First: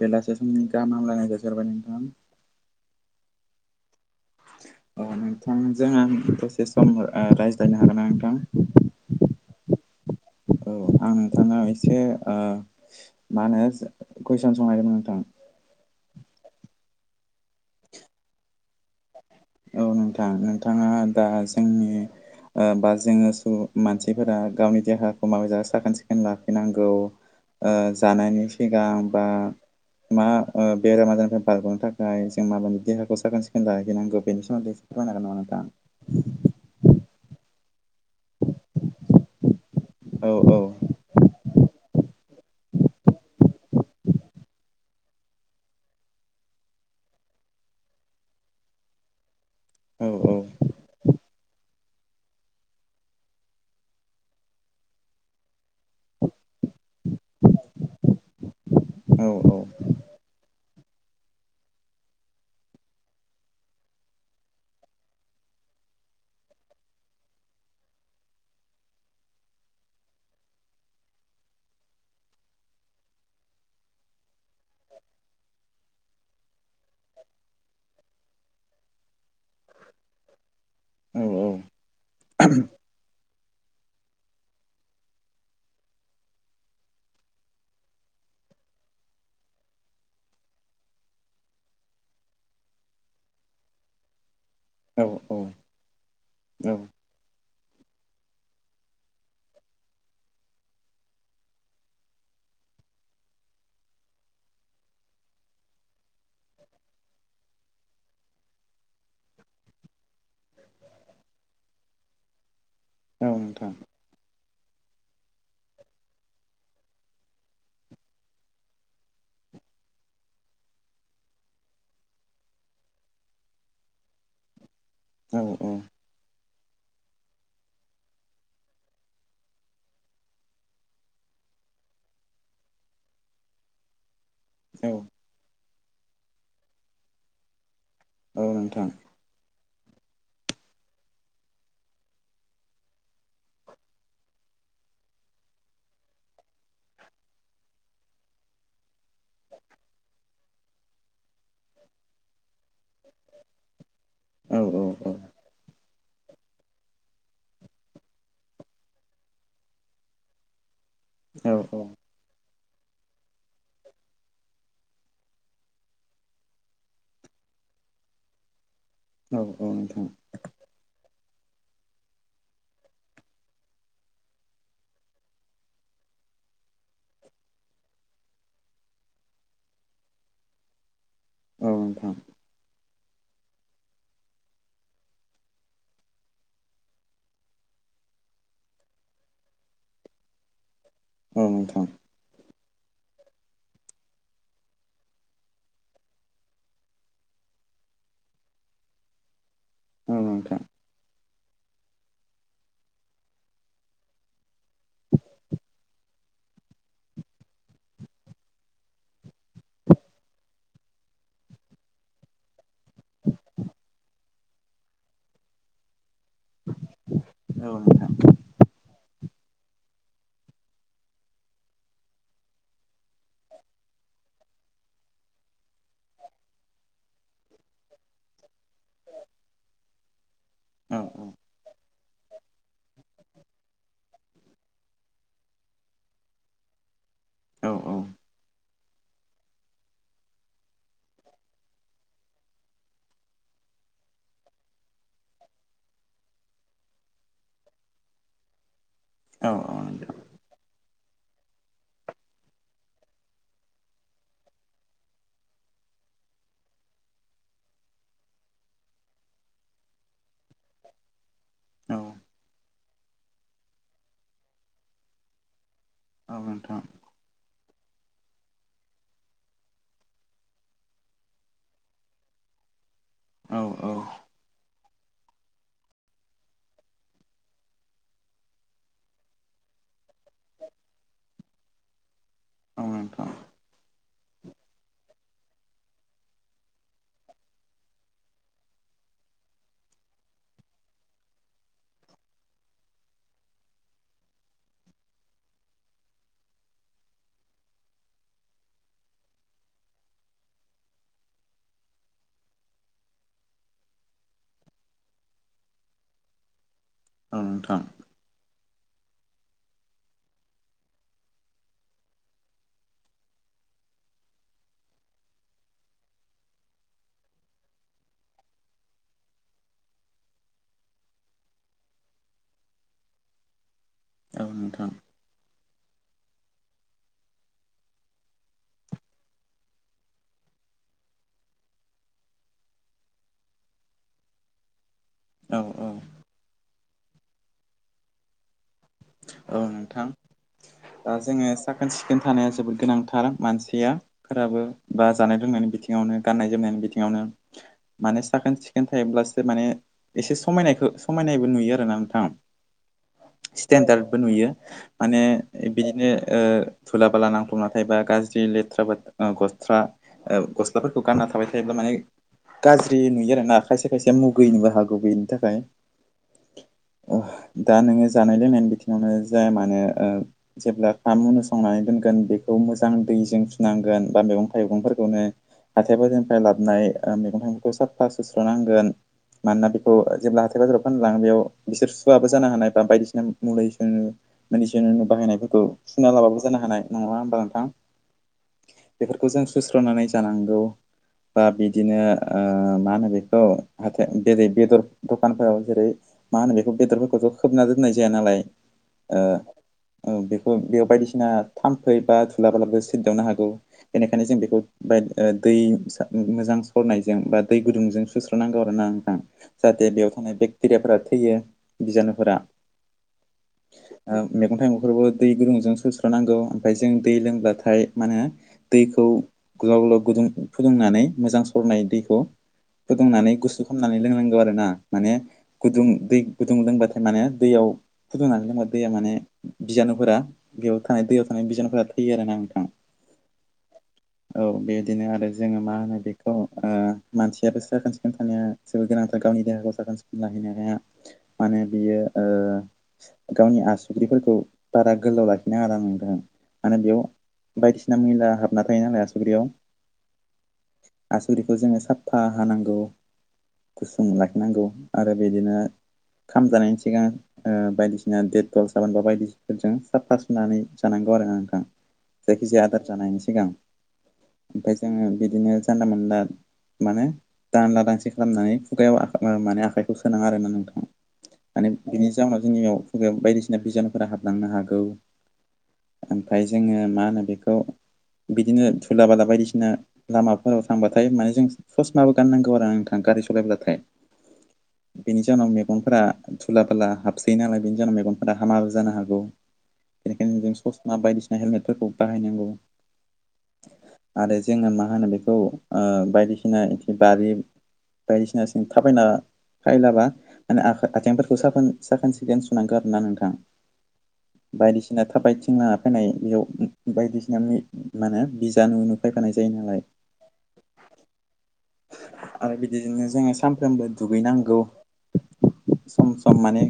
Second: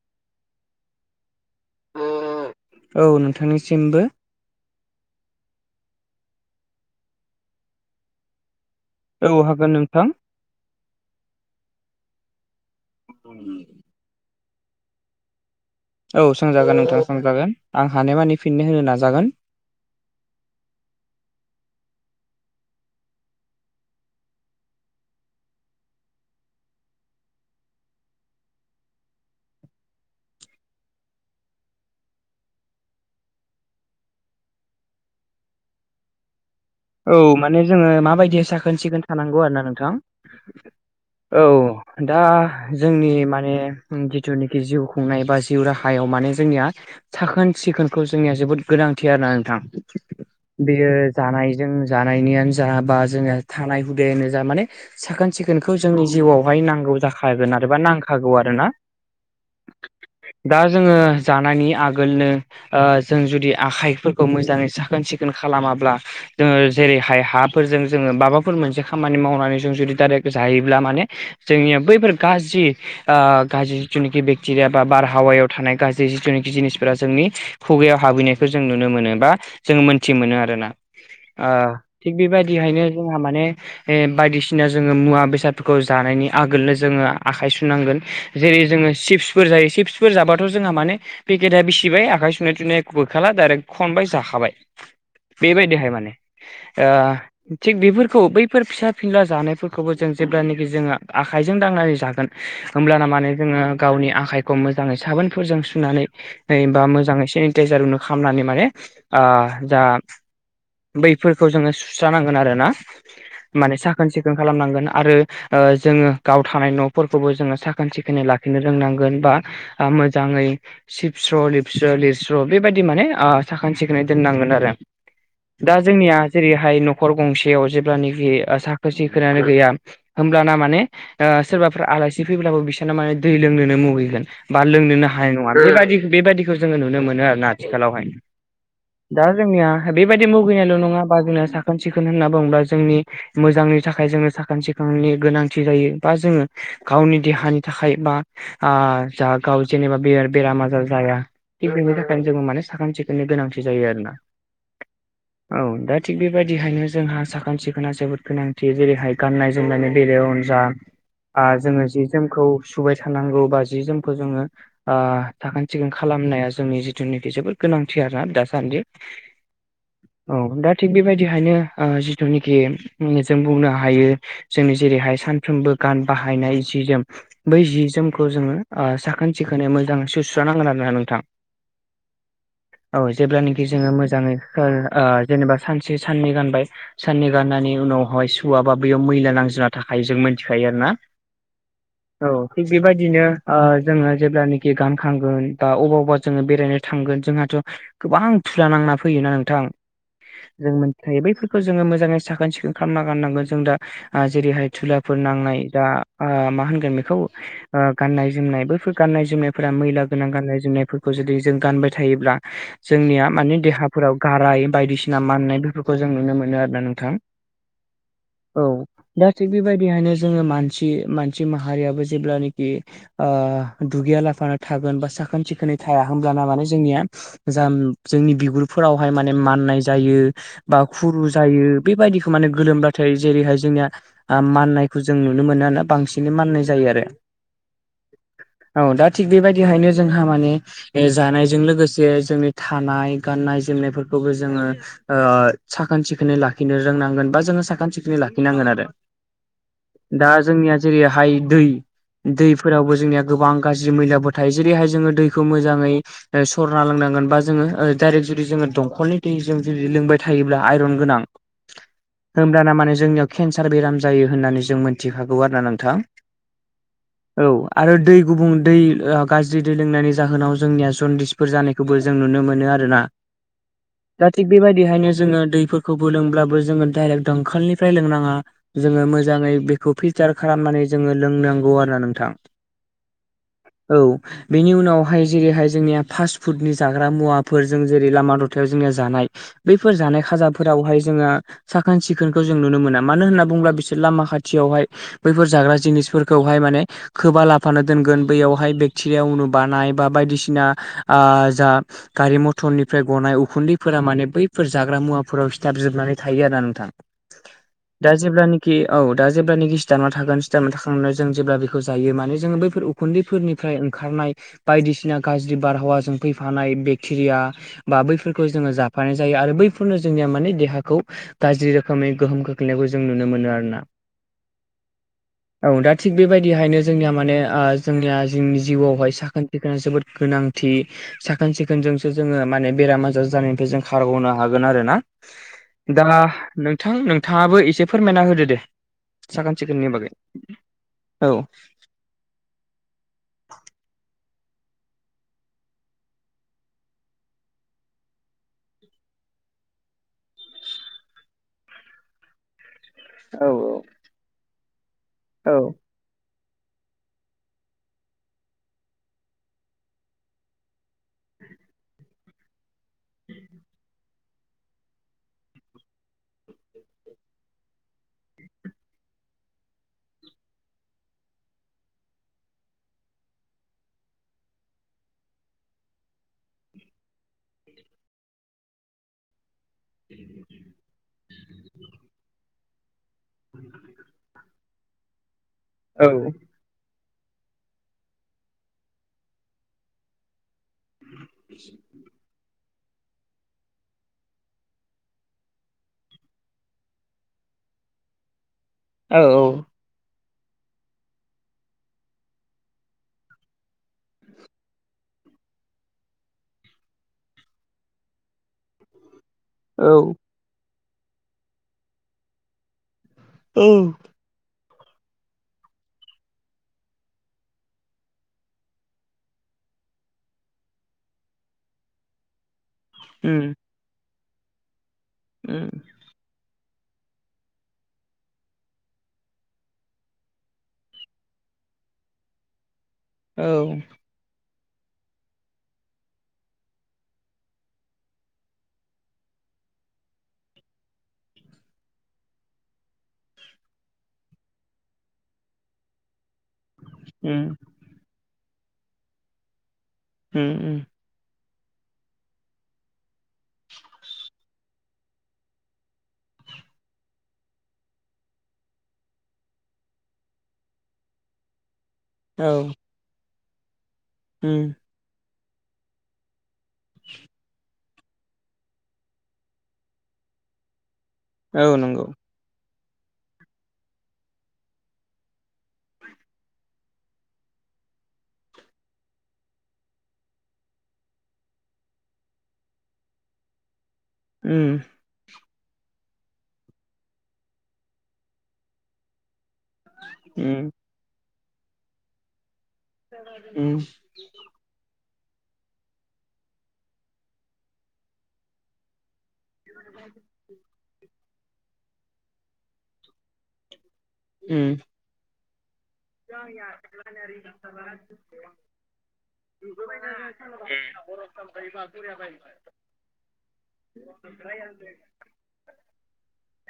बेलासे समनि गाहाम हामलायनाय जासि हरबाय नोंथां। औ नोंथांनिसिमबो। अ नोंथांजों आं दसे सम ओ रायज्लायनो हागोन ना नोंथां। औ हागोन नोंथां। औ आं नोंथांनाव एसे ओ मा होनो कुइसन सोंनो नागिरदों नोंथां। औ सोंजागोन नोंथां सोंजागोन आं हानायमानि फिन होनो नाजागोन। औ नोंथां नोंथाङा दा जोंनि ओ बा जोङो सु मानसिफोरा गावनि देहाखौ माबे जा साखोन सिखोन लाखिनांगौ। ओ जानायनि सिगां बा मा ओ बेराम आजारनिफ्राय बारग'नो थाखाय जों माबायदि देहाखौ साखोन सिखोन लाहैनांगौ। बेनि सोमोन्दै एसे फोरमायनो हागोन नामा नोंथां? औ माने जोङो माबायदि साखोन सिखोन थानांगौ आरो ना नोंथां। औ औ। औ। दा जोंनि माने जिथुनोखि जिउ खुंनाय बा जिउ राहायाव माने जोंनिया साखोन सिखोनखौ जोंनिया जोबोद गोनांथि आरोना नोंथां। औ औ। बेयो जानायजों जानायनियानो जा बा जोङो थानाय हुदायानो जा माने साखोन सिखोनखौ जोंनि जिउआवहाय नांगौ जाखागोन आरोबा नांखागौ आरो ना। औ दा जोङो जानायनि आगोलनो ओ जों जुदि आखाइफोरखौ मोजाङै साखोन सिखोन खालामाब्ला जोङो जेरैहाय हाफोरजों जोङो माबाफोर मोनसे खामानि मावनानै जों जुदि डाइरेक्ट जायोब्ला माने जोंनिया बैफोर गाज्रि ओ गाज्रि जिनिखि बेक्टेरिया बा बारहावायाव थानाय गाज्रि जिथुनिखि जिनिसफोरा जोंनि खुगायाव हाबहैनाय। खौ जों नुनो मोनो बा जों मोन्थि मोनो आरो। औ ओ औ औ थिग बेबायदिहायनो जोंहा माने [unintelligible] बायदिसिना जोङो मुवा बेसादफोरखौ जानायनि आगोलनो जोङो आखाइ सुनांगोन। जेरै जोङो चिप्सफोर जायो चिप्सफोर जाबाथ' जोंहा माने पेकेटआ बिसिबाय आखाइ सुनाय थुनाय [unintelligible] खाला डाइरेक्ट खनबाय जाखाबाय। औ औ। बेबायदिहाय माने औ ओ थिग बेफोरखौ बैफोर फिसा फिनला जानायफोरखौबो जों जेब्लानोखि जोङो आखाइजों दांनानै जागोन। होमब्लाना माने जोङो गावनि आखाइखौ मोजाङै साबोनफोरजों सुनानै नैबा मोजाङै सेनिटाइजारनो खालामनानै माने ओ जा बैफोरखौ जोङो सुस्रानांगोन आरो ना औ नोंथां माने साखोन सिखोन खालामनांगोन आरो ओ जोङो गाव थानाय न'फोरखौबो जोङो साखोन सिखोनै लाखिनो रोंनांगोन बा आ मोजाङै सिबस्र' लिरस्र' लिरस्र' बेबायदि माने साखोन सिखोनै दोननांगोन आरो औ औ दा जोंनिया जेरैहाय न'खर गंसेयाव जेब्लानोखि ओ साखोन सिखोनानो गैया होमब्लाना माने सोरबाफ्रा आलासि फैब्लाबो बिसोरना माने दै लोंनोनो मुगैगोन। बा औ लोंनोनो हानाय नङा बेबायदि बेबायदिखौ जोङो नुनो मोनो आरोना आथिखालावहायनो औ नोंथां दा जोंनिया बेबायदि मुगैनायल' नङा बा जोंना साखोन सिखोन होनना बुङोब्ला जोंनि। मोजांनि थाखाय जोङो साखोन सिखोननि गोनांथि जायो बा जोङो गावनि देहानि थाखाय बा आ जाहा गाव जेनेबा [unintelligible] गिदिर बेमार आजार जाया। थिग बेनि थाखाय जोङो माने साखोन सिखोननि गोनांथि जायो आरोना। औ औ औ औ दा थिग बेबायदिहायनो जोंहा साखोन सिखोना जोबोद गोनांथि जेरैहाय गाननाय जोमनायनि बेलायाव जा औ औ जोङो आ जि जोमखौ सुबाय थानांगौ बा जि जोमखौ जोङो साखोन सिखोन खालामनाया जोंनि जिथुनाखि जोबोद गोनांथि आरोना दासान्दि। औ औ [unintelligible] औ दा थिग बेबायदिहायनो जिथुनिखि जों बुंनो हायो। जोंनि जेरैहाय सानफ्रोमबो गान बाहायनाय जि जोम बै जि जोमखौ जोङो ओ साखोन सिखोनै मोजाङै सुस्रानांगोन आरोना नोंथां। औ नोंथां। औ जेब्लानाखि जोङो मोजाङै ओ जेनेबा सानसे साननै गानबाय साननै गाननायनि उनावहाय सुवा बा बेयाव मैला नांजोबना थाखायो जों मिथिखायो आरो ना औ नोंथां औ थिग बेबायदिनो ओ जोङो जेब्लानोखि गानखांगोन दा अबाब बा जोङो बेरायनो थांगोन जोंहाथ' गोबां दुला नांना फैयोना नोंथां। औ नोंथांं जों मोनथिखायो बैफोरखौ जोङो मोजाङै साखोन सिखोन खालामना गाननांगोन जों दा ओ जेरैहाय थुलाफोर नांनाय ओ दा मा होनगोन बेखौ? गाननाय जोमनाय बैफोर गाननाय जोमनायफोरा मैला गोनां गाननाय जोमनायफोरखौ जुदि जों गानबाय थायोब्ला जोंनिया माने देहाफोराव गाराय बायदिसिना माननाय बेफोरखौ जों नुनो मोनो आरोना नोंथां। औ नोंथां। औ दा थिग बेबायदिहायनो जोङो मानसि मानसि माहारियाबो जेब्लानोखि ओ दुगैया लाफानो थागोन बा साखोन सिखोनै थाया होनोमब्लाना माने जोंनिया जा जोंनि बिगुरफोरावहाय माने माननाय जायो बा औ नोंथां औ खुरु जायो। बेबायदिखौ माने गोलोमबाथाय जेरैहाय जोंनिया ओ माननायखौ जों नुनो मोनो आरो बांसिनै माननाय जायो आरो औ औ औ दा थिग बेबायदिहायनो जोंहा माने जानायजों लोगोसे जोंनि थानाय गाननाय जोमनायफोरखौबो जोङो ओ साखोन सिखोनै लाखिनो रोंनांगोन बा जोङो साखोन सिखोनै लाखिनांगोन आरो औ औ नोंथां दा जोंनिया जेरैहाय दै दैफोरावबो जोंनिया गोबां गाज्रि मैलाबो थायो जेरैहाय जोङो दैखौ मोजाङै सरना लोंनांगोन बा जोङो डाइरेक्ट जुदि जोङो दंखलनि दैजों जुदि लोंबाय थायोब्ला आइरन गोनां औ होमब्लाना माने जोंनियाव केन्सार बेराम जायो होननानै जों मोनथिखागौ आरो ना नोंथां औ नोंथां औ आरो दै गुबुं दै गाज्रि दै लोंनायनि जाहोनाव जोंनिया जनडिस फोर जानायखौबो जों नुनो मोनो आरोना। औ औ दा थिग बेबायदिहायनो जोङो दैफोरखौबो लोंब्लाबो जोङो डाइरेक्ट दंखलनिफ्राय लोंनाङा जोङो मोजाङै बेखौ फिल्टार खालामनानै जोङो लोंनांगौ आरो ना नोंथां औ नोंथां औ बेनि उनावहाय जेरैहाय जोंनिया फास्ट फुडनि जाग्रा मुवाफोर जों जेरै लामा दथायाव जोंनि जानाय बैफोर जानाय खाजाफोरावहाय जोङो साखोन सिखोनखौ जों नुनो मोना मानो होनना बुङोला बिसोर लामा खाथियावहाय बैफोर जाग्रा जिनिसफोरखौहाय माने खोबा लाफानो दोनगोन बैयावहाय बेक्टेरिया उ बानाय बा बायदिसिना आ जा गारि मथर टननिफ्राय गनाय उखुन्दैफोरा माने बैफोर जाग्रा मुवाफोराव सिथाब जोबनानै थायो आरो ना नोंथां ओं नोंथां दा जेल्बानिखि औ दा जेब्लखि स्टाराव थागोन स्टानाव थाखांनानै जों जेब्ला बेखौ जायो माने जोङो बैफोर खुन्दैफोरनिफ्राय ओंखारनाय बायदिसिना गाज्रि बारहावाजों फैफानाय बेक्टेरिया बा बैफोरखौ जोङो जाफानाय जायो आरो बैफोरनो जोंनिया माने देहाखौ गाज्रि रोखोमै गोहोम खोख्लैनायखौ जों नुनो मोनो आरो ना। औ नोंथां [inaudible] औ दा थिग बेबायदिहायनो जोंनिया माने ओ जोंनिया जोंनि जिउआवहाय साखोन सिखोना जोबोद गोनांथि। साखोन सिखोन जोंसो जोङो माने बेराम आजार जानायनिफ्राय जों खारग'नो हागोन आरोना औ औ दा नोंथां नोंथाङाबो एसे फोरमायना होदो दे औ साखोन सिखोननि नोंथां बागै दा औ जोङो साखोन सिखोन थानाया जोबोद गोनांथार मानसिया फोराबो बा जानाय लोंनायनि बिथिङावनो गान्नाय जोमनायनि बिथिङावनो माने साखोन सिखोन थायोब्लासो माने एसे समायनायखौ समायनायबो नुयो आरोना नोंथां। औ स्टेनडार्दबो नुयो माने औ बिदिनो ओ धुला बाला नांफ्लांना नाथायोबा गाज्रि लेथ्रा बा गसथ्रा गस्लाफोरखौ गानना थाबाय थायोब्ला माने गाज्रि नुयो आरोना खायसे खायसे मुगैनोबो हागौ बेनि थाखाय दा नोङो जानायलोंनायनि बिथिङावनो जाया मानो ओ जेब्ला ह उनु संनानै दोनगोन बेखौ मोजां दैजों फिनांगोन बा मैगं थाइगंफोरखौनो हाथाय बाजारनिफ्राय लाबाय मैगं थाइगंखौ साफा सोस्र नांगोन। मानोना अ जेब्ला हाथाय बाजाराव फानलाङो बेयाव बिसोर सुवबो जानो हानाय बा बायदिसिना मुलि सुनो बिनो बाहायनायफोरखौ औ सुना लाबाबो जानो हानाय नङा होमबा नोंथां बेफोरखौ जों सुस्र'नानै जानांगौ बा बिदिनो ओ मा होनो बेखौ हा बेेरै बेदर दखानफोराव जेरै मा होनो बेखौ बेदरफोरखौथ' खोबना दोननाय जाया नालाय औ ओ औ बेखौ बेयाव बायदिसिना थाम्फै बा थुलाब्लाबो सिददावनो हागौ बेनिखायनो जों बेखौ बा ओ दै मोजां सरनायजों बा दै गुदुंजों सुस्र नांगौ आरो ना नोंथां औ जाहाथे बेयाव थानाय बेक्टेरियाफोरा थैयो बिजानुफोरा औ ओ मैगं थाइगंफोरबो दै गुदुंजों सोस्र नांगौ ओमफफ्राय जों दै लोंब्लाथाय मा होनो दैखौ गोलाव गोलाव गुदुं फुदुंनानै मोजां सरनाय दैखौ फुदुंनानै उम गुसु खालामनानै लोंनांगौ आरो ना माने उम गुदुं दै गुदुं लोंबाथाय माने दैयाव फुदुंनानै लोंबा दैया माने बिजानुफोरा बेयाव थानाय दैयाव थानाय बिजानुफोरा थैयो आरो ना नोंथां। औ औ बेबायदिनो आरो जोङो मा होनो बेखौ ओ मानसियाबो साखोन सिखोन थानाया जेबो गोनांथार गावनि देहाखौ साखोन सिखोन लाहैनो हाया मानो बियो गावनि आसुगुफोरखौ बारा गोलाव लाखिनो आ नाङा आरो बेयाव उम बायदिसिना मैला हाबना थायो नालाय आसुगुराव। ओ ओ। आसुगुरखौ जोङो साफा हानांगौ। गुसुं लाखिनांगौ आरो बिदिनो खाम जानायनि सिगां बायदिसिना डेटल साबोन बा बायदिसिफोरजों साफा सुनानै जानांगौ आरो आ नोंथां। जायखिजाया आदार जानायायनि सिगां। ओ। ओमफ्राय जोङो बिदिनो जानला मोनला माने दानला दांसि खालामनानै खुगायाव माने आखाइखौ सोनाङा आरोना नोंथाङा। औ माने नंगौ बिनि जाहोनाव जोंनि बेयाव फग बायदिसिना बिजानुफोरा हाबलांनो हागौ। ओमफफ्राय जोङो मा होनो बेखौ बिदिनो धुला बला बायदिसिना। लामाफोराव थांबाथाय माने जों सर्स्ट माबो गाननांगौ आरो नोंथाङा गारि सालायब्लाथाय। उ। बेनि जाहनाव मेगनफोरा थुला बला हाबसै नालाय बेनि जाहनाव मेगनफोरा हामाबो जानो हागौ। बेनिखायनो जों उम ससमा बायदिसिना हेलमेटफोरखौ बाहायनांगौ। ए। आरो जोङो मा होनो बेखौ बायदिसिना ए बारि। बायदिसिनासिन थाबायना फायलाबा माने आथिेंफोरखौ साखोन साखोन सिखोन सुनांगौ आरोना नोंथां। उम उम बायदिसिना थाबायथिंना फैखानाय बेयाव बायदिसिना माने बिजानानु नुफैफानाय जायो नालाय। आरो बिदिजोंनो जोङो सानफ्रोमबो दुगैनांगौ। सम सम माने।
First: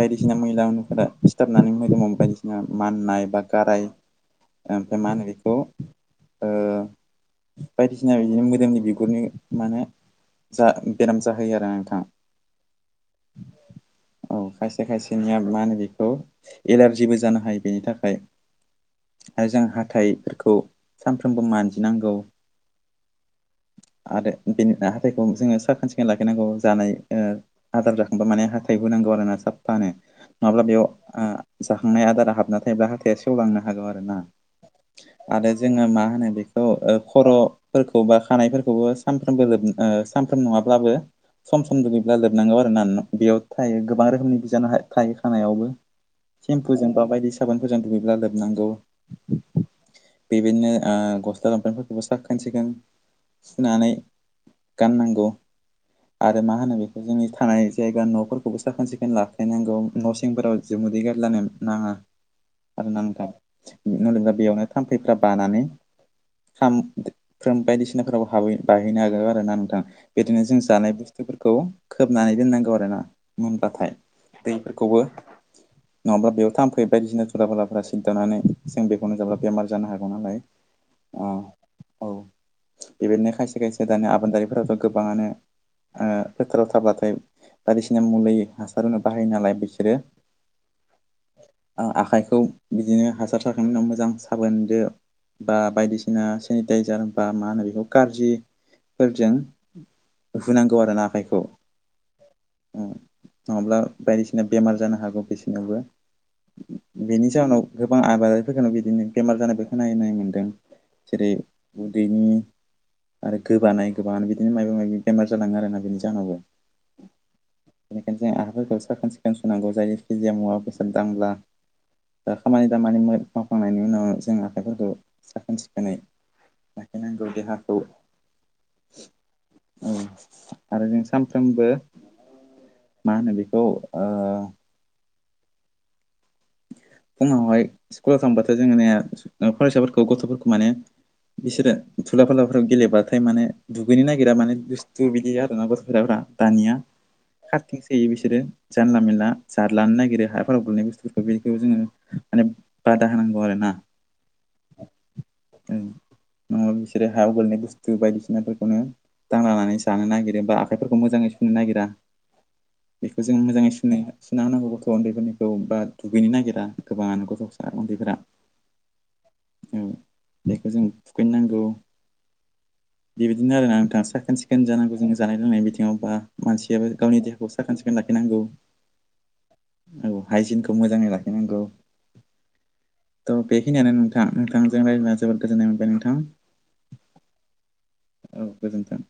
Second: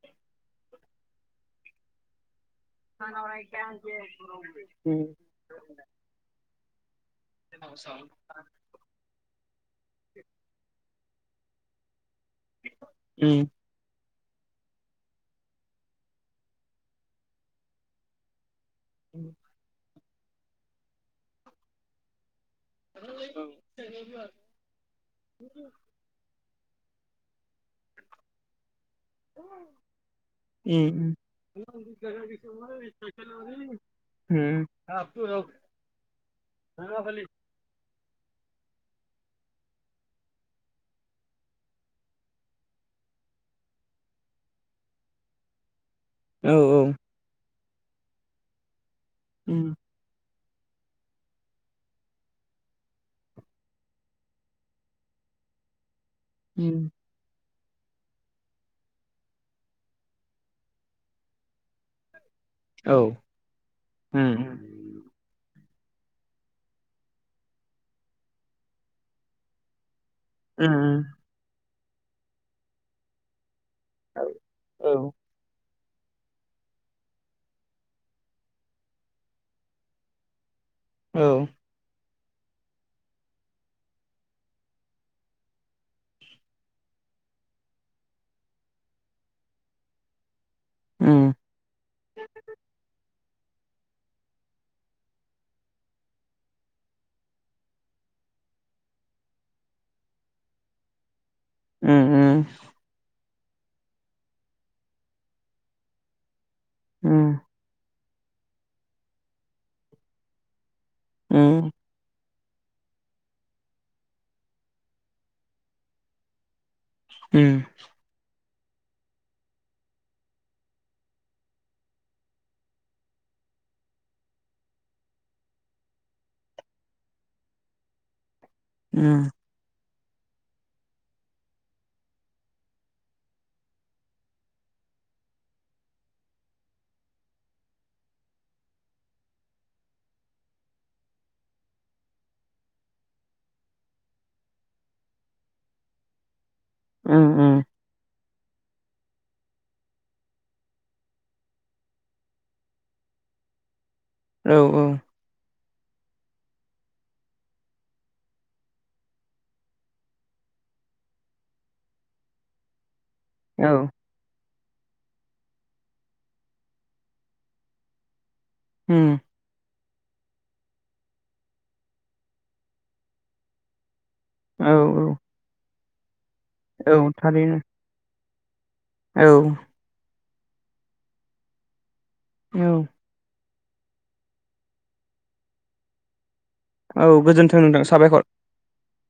बायदिसिना मैला मैथाफोरा सिथाबनानै मोजोम बायदिसिना माननाय बा गाराय ओमफ्राय मा होनो बेखौ ओ बायदिसिना बिदिनो मोदोमनि बिगुरनि माने जा बेराम जाहोयो आरो नोंथां। ओ। औ खायसे खायसेनिया मा होनो बेखौ एलारजिबो जानो हायो बेनि थाखाय। ओ। आरो जों हाथाइफोरखौ सानफ्रोमबो मानजिनांगौ। आरो बेनि हाथायखौ जोङो साखोन सिखोन लाखिनांगौ जानाय। हाजार जाखांबा माने हाथाय होनांगौ आरो ना साफानो। नङाब्ला बेयाव उम जाखांनाय आदारा हाबना थायोब्ला हाथाया सेवलांनो हागौ आरो ना। उम आरो जोङो मा होनो बेखौ खर' फोरखौ बा खानायफोरखौबो सानफ्रामबो सानफ्राम नङाब्लाबो सम सम जुगैब्ला लोब हनांगौ आरो ना बेयाव थायो गोबां रोखोमनि बिजानु थायो खानायावबो। औ औ सेम्पुजों बा बायदि साबोनफोरजों दुगैब्ला लोबनांगौ। उम बेबायदिनो गस्ला लंफेफोरखौबो साखोनसिगोन। फुनानै गाननांगौ आरो मा होनो बे उम जोंनि थानाय जायगा न'फोरखौबो साखोन सिखोन लाखायनांगौ न' सिंफोराव जों मोदै गारलानो नाङा। [inaudible] आरो नांथ उम नलगा बेयावनो थाम्फैफ्रा बानानै। सामफ्रोम बायदिसिनाफोराव बाहैनो हागोन आरोना नोंथां। बिदिनो जों उम जानाय बुस्थुफोरखौ खोबनानै दोननांगौ आरोना। मोनबाथाय औ दैफोरखौबो। नङाब्ला बेयाव थामफैयो बायदिसिना दुलाफुलाफोरा सिदारनानै जों बेखौनो जाब्ला बेमार जानो हागौ नालाय। अ औ। औ बे बायदिनो खायसे खायसे दानि आबादारिफोराथ' गोबाङानो। फोथाराव थाब्लाथाय बायदिसिना मुलि हासार होनो बाहायो नालाय बिसोरो। उम आं आखाइखौ बिदिनो हासार जाखांनायनि उाव मोजां साबोनदो बा बायदिसिना सेनिटाइजार बा मा होनो बेखौ खारजिफोरजों हुनांगौ आरोना आखाइखौ। उम उम नङाब्ला बायदिसिना बेमार जानो हागौ बिसोरनोबो। बेनि उम जाहनाव गोबां आबादारिफोरखौनो बिदिनो बेमार जानायखौ नाय नाय मोन्दों। जेरै उदैनि आरो गोबानाय गोबाङानो बिदिनो माबा माबि बेमार जालाङो आरोना बिनि जाहोनावबो। उम। बेनिखायनो जों आखाइफोरखौ साखोन सिखोन सुनांगौ जायखिजाया मुवा बेसाद दांब्ला खामानि दामानि मावखांनायनि उनाव जों आखाइफोरखौ साखोन सिखोनै लाखिनांगौ देहाखौ। उम। औ। आरो जों सानफ्रोमबो मा होनो बेखौ ओ फुङावहाय स्कुलाव थांबाथ' जोङोनाय फरायसाफोरखौ गथ'फोरखौ माने बिसोरो थुला फलाफोराव गेलेबाथाय माने दुगैनो नागिरा माने दुस्थु बिदि आरोना गथ' फोराफ्रा। दानिया उम उ। खारथिंसोय‌ो बिसोरो जानला मेला जारलानो नागिरो हाफोराव गोलैनाय बुस्थु थ' बेखौ जोङो माने बादा होनांगौ आरोना। औ औ। उम नङाबा बिसोरो हागलनाय बुस्थु बायदिसिनाफोरखौनो दांलानानै जानो नागिरो बा आखाइफोरखौ मोजाङै सुनो नागिरा। बिखो जों मोजाङै सुनाय सुना होनांगौ बेखौ उन्दैनिखौ बा दुगैनो नागिरा गोबाङानो गथ'सा उन्दैफोरा। उम। उम बेखौ जों थुखैनांगौ। बेबायदिनो आरोना नोंथां साखोन सि खोन औ जानांगौ औ जों जानाय लोंनाय बिथिङाव बा औ मानसियाबो गावनि देहाखौ थारैनो साखोन सिखोन लाखिनांगौ। औ। औ हाइजिनखौ मोजाङै लाखिनांगौ। औ। थ' बेखिनियानो नोंथा नोंथांजों रायलायना जोबोद गोजोननाय मोनबाय नोंथां। औ गोजोन्थों नोंथां साबायखर। औ गोजोन्थों।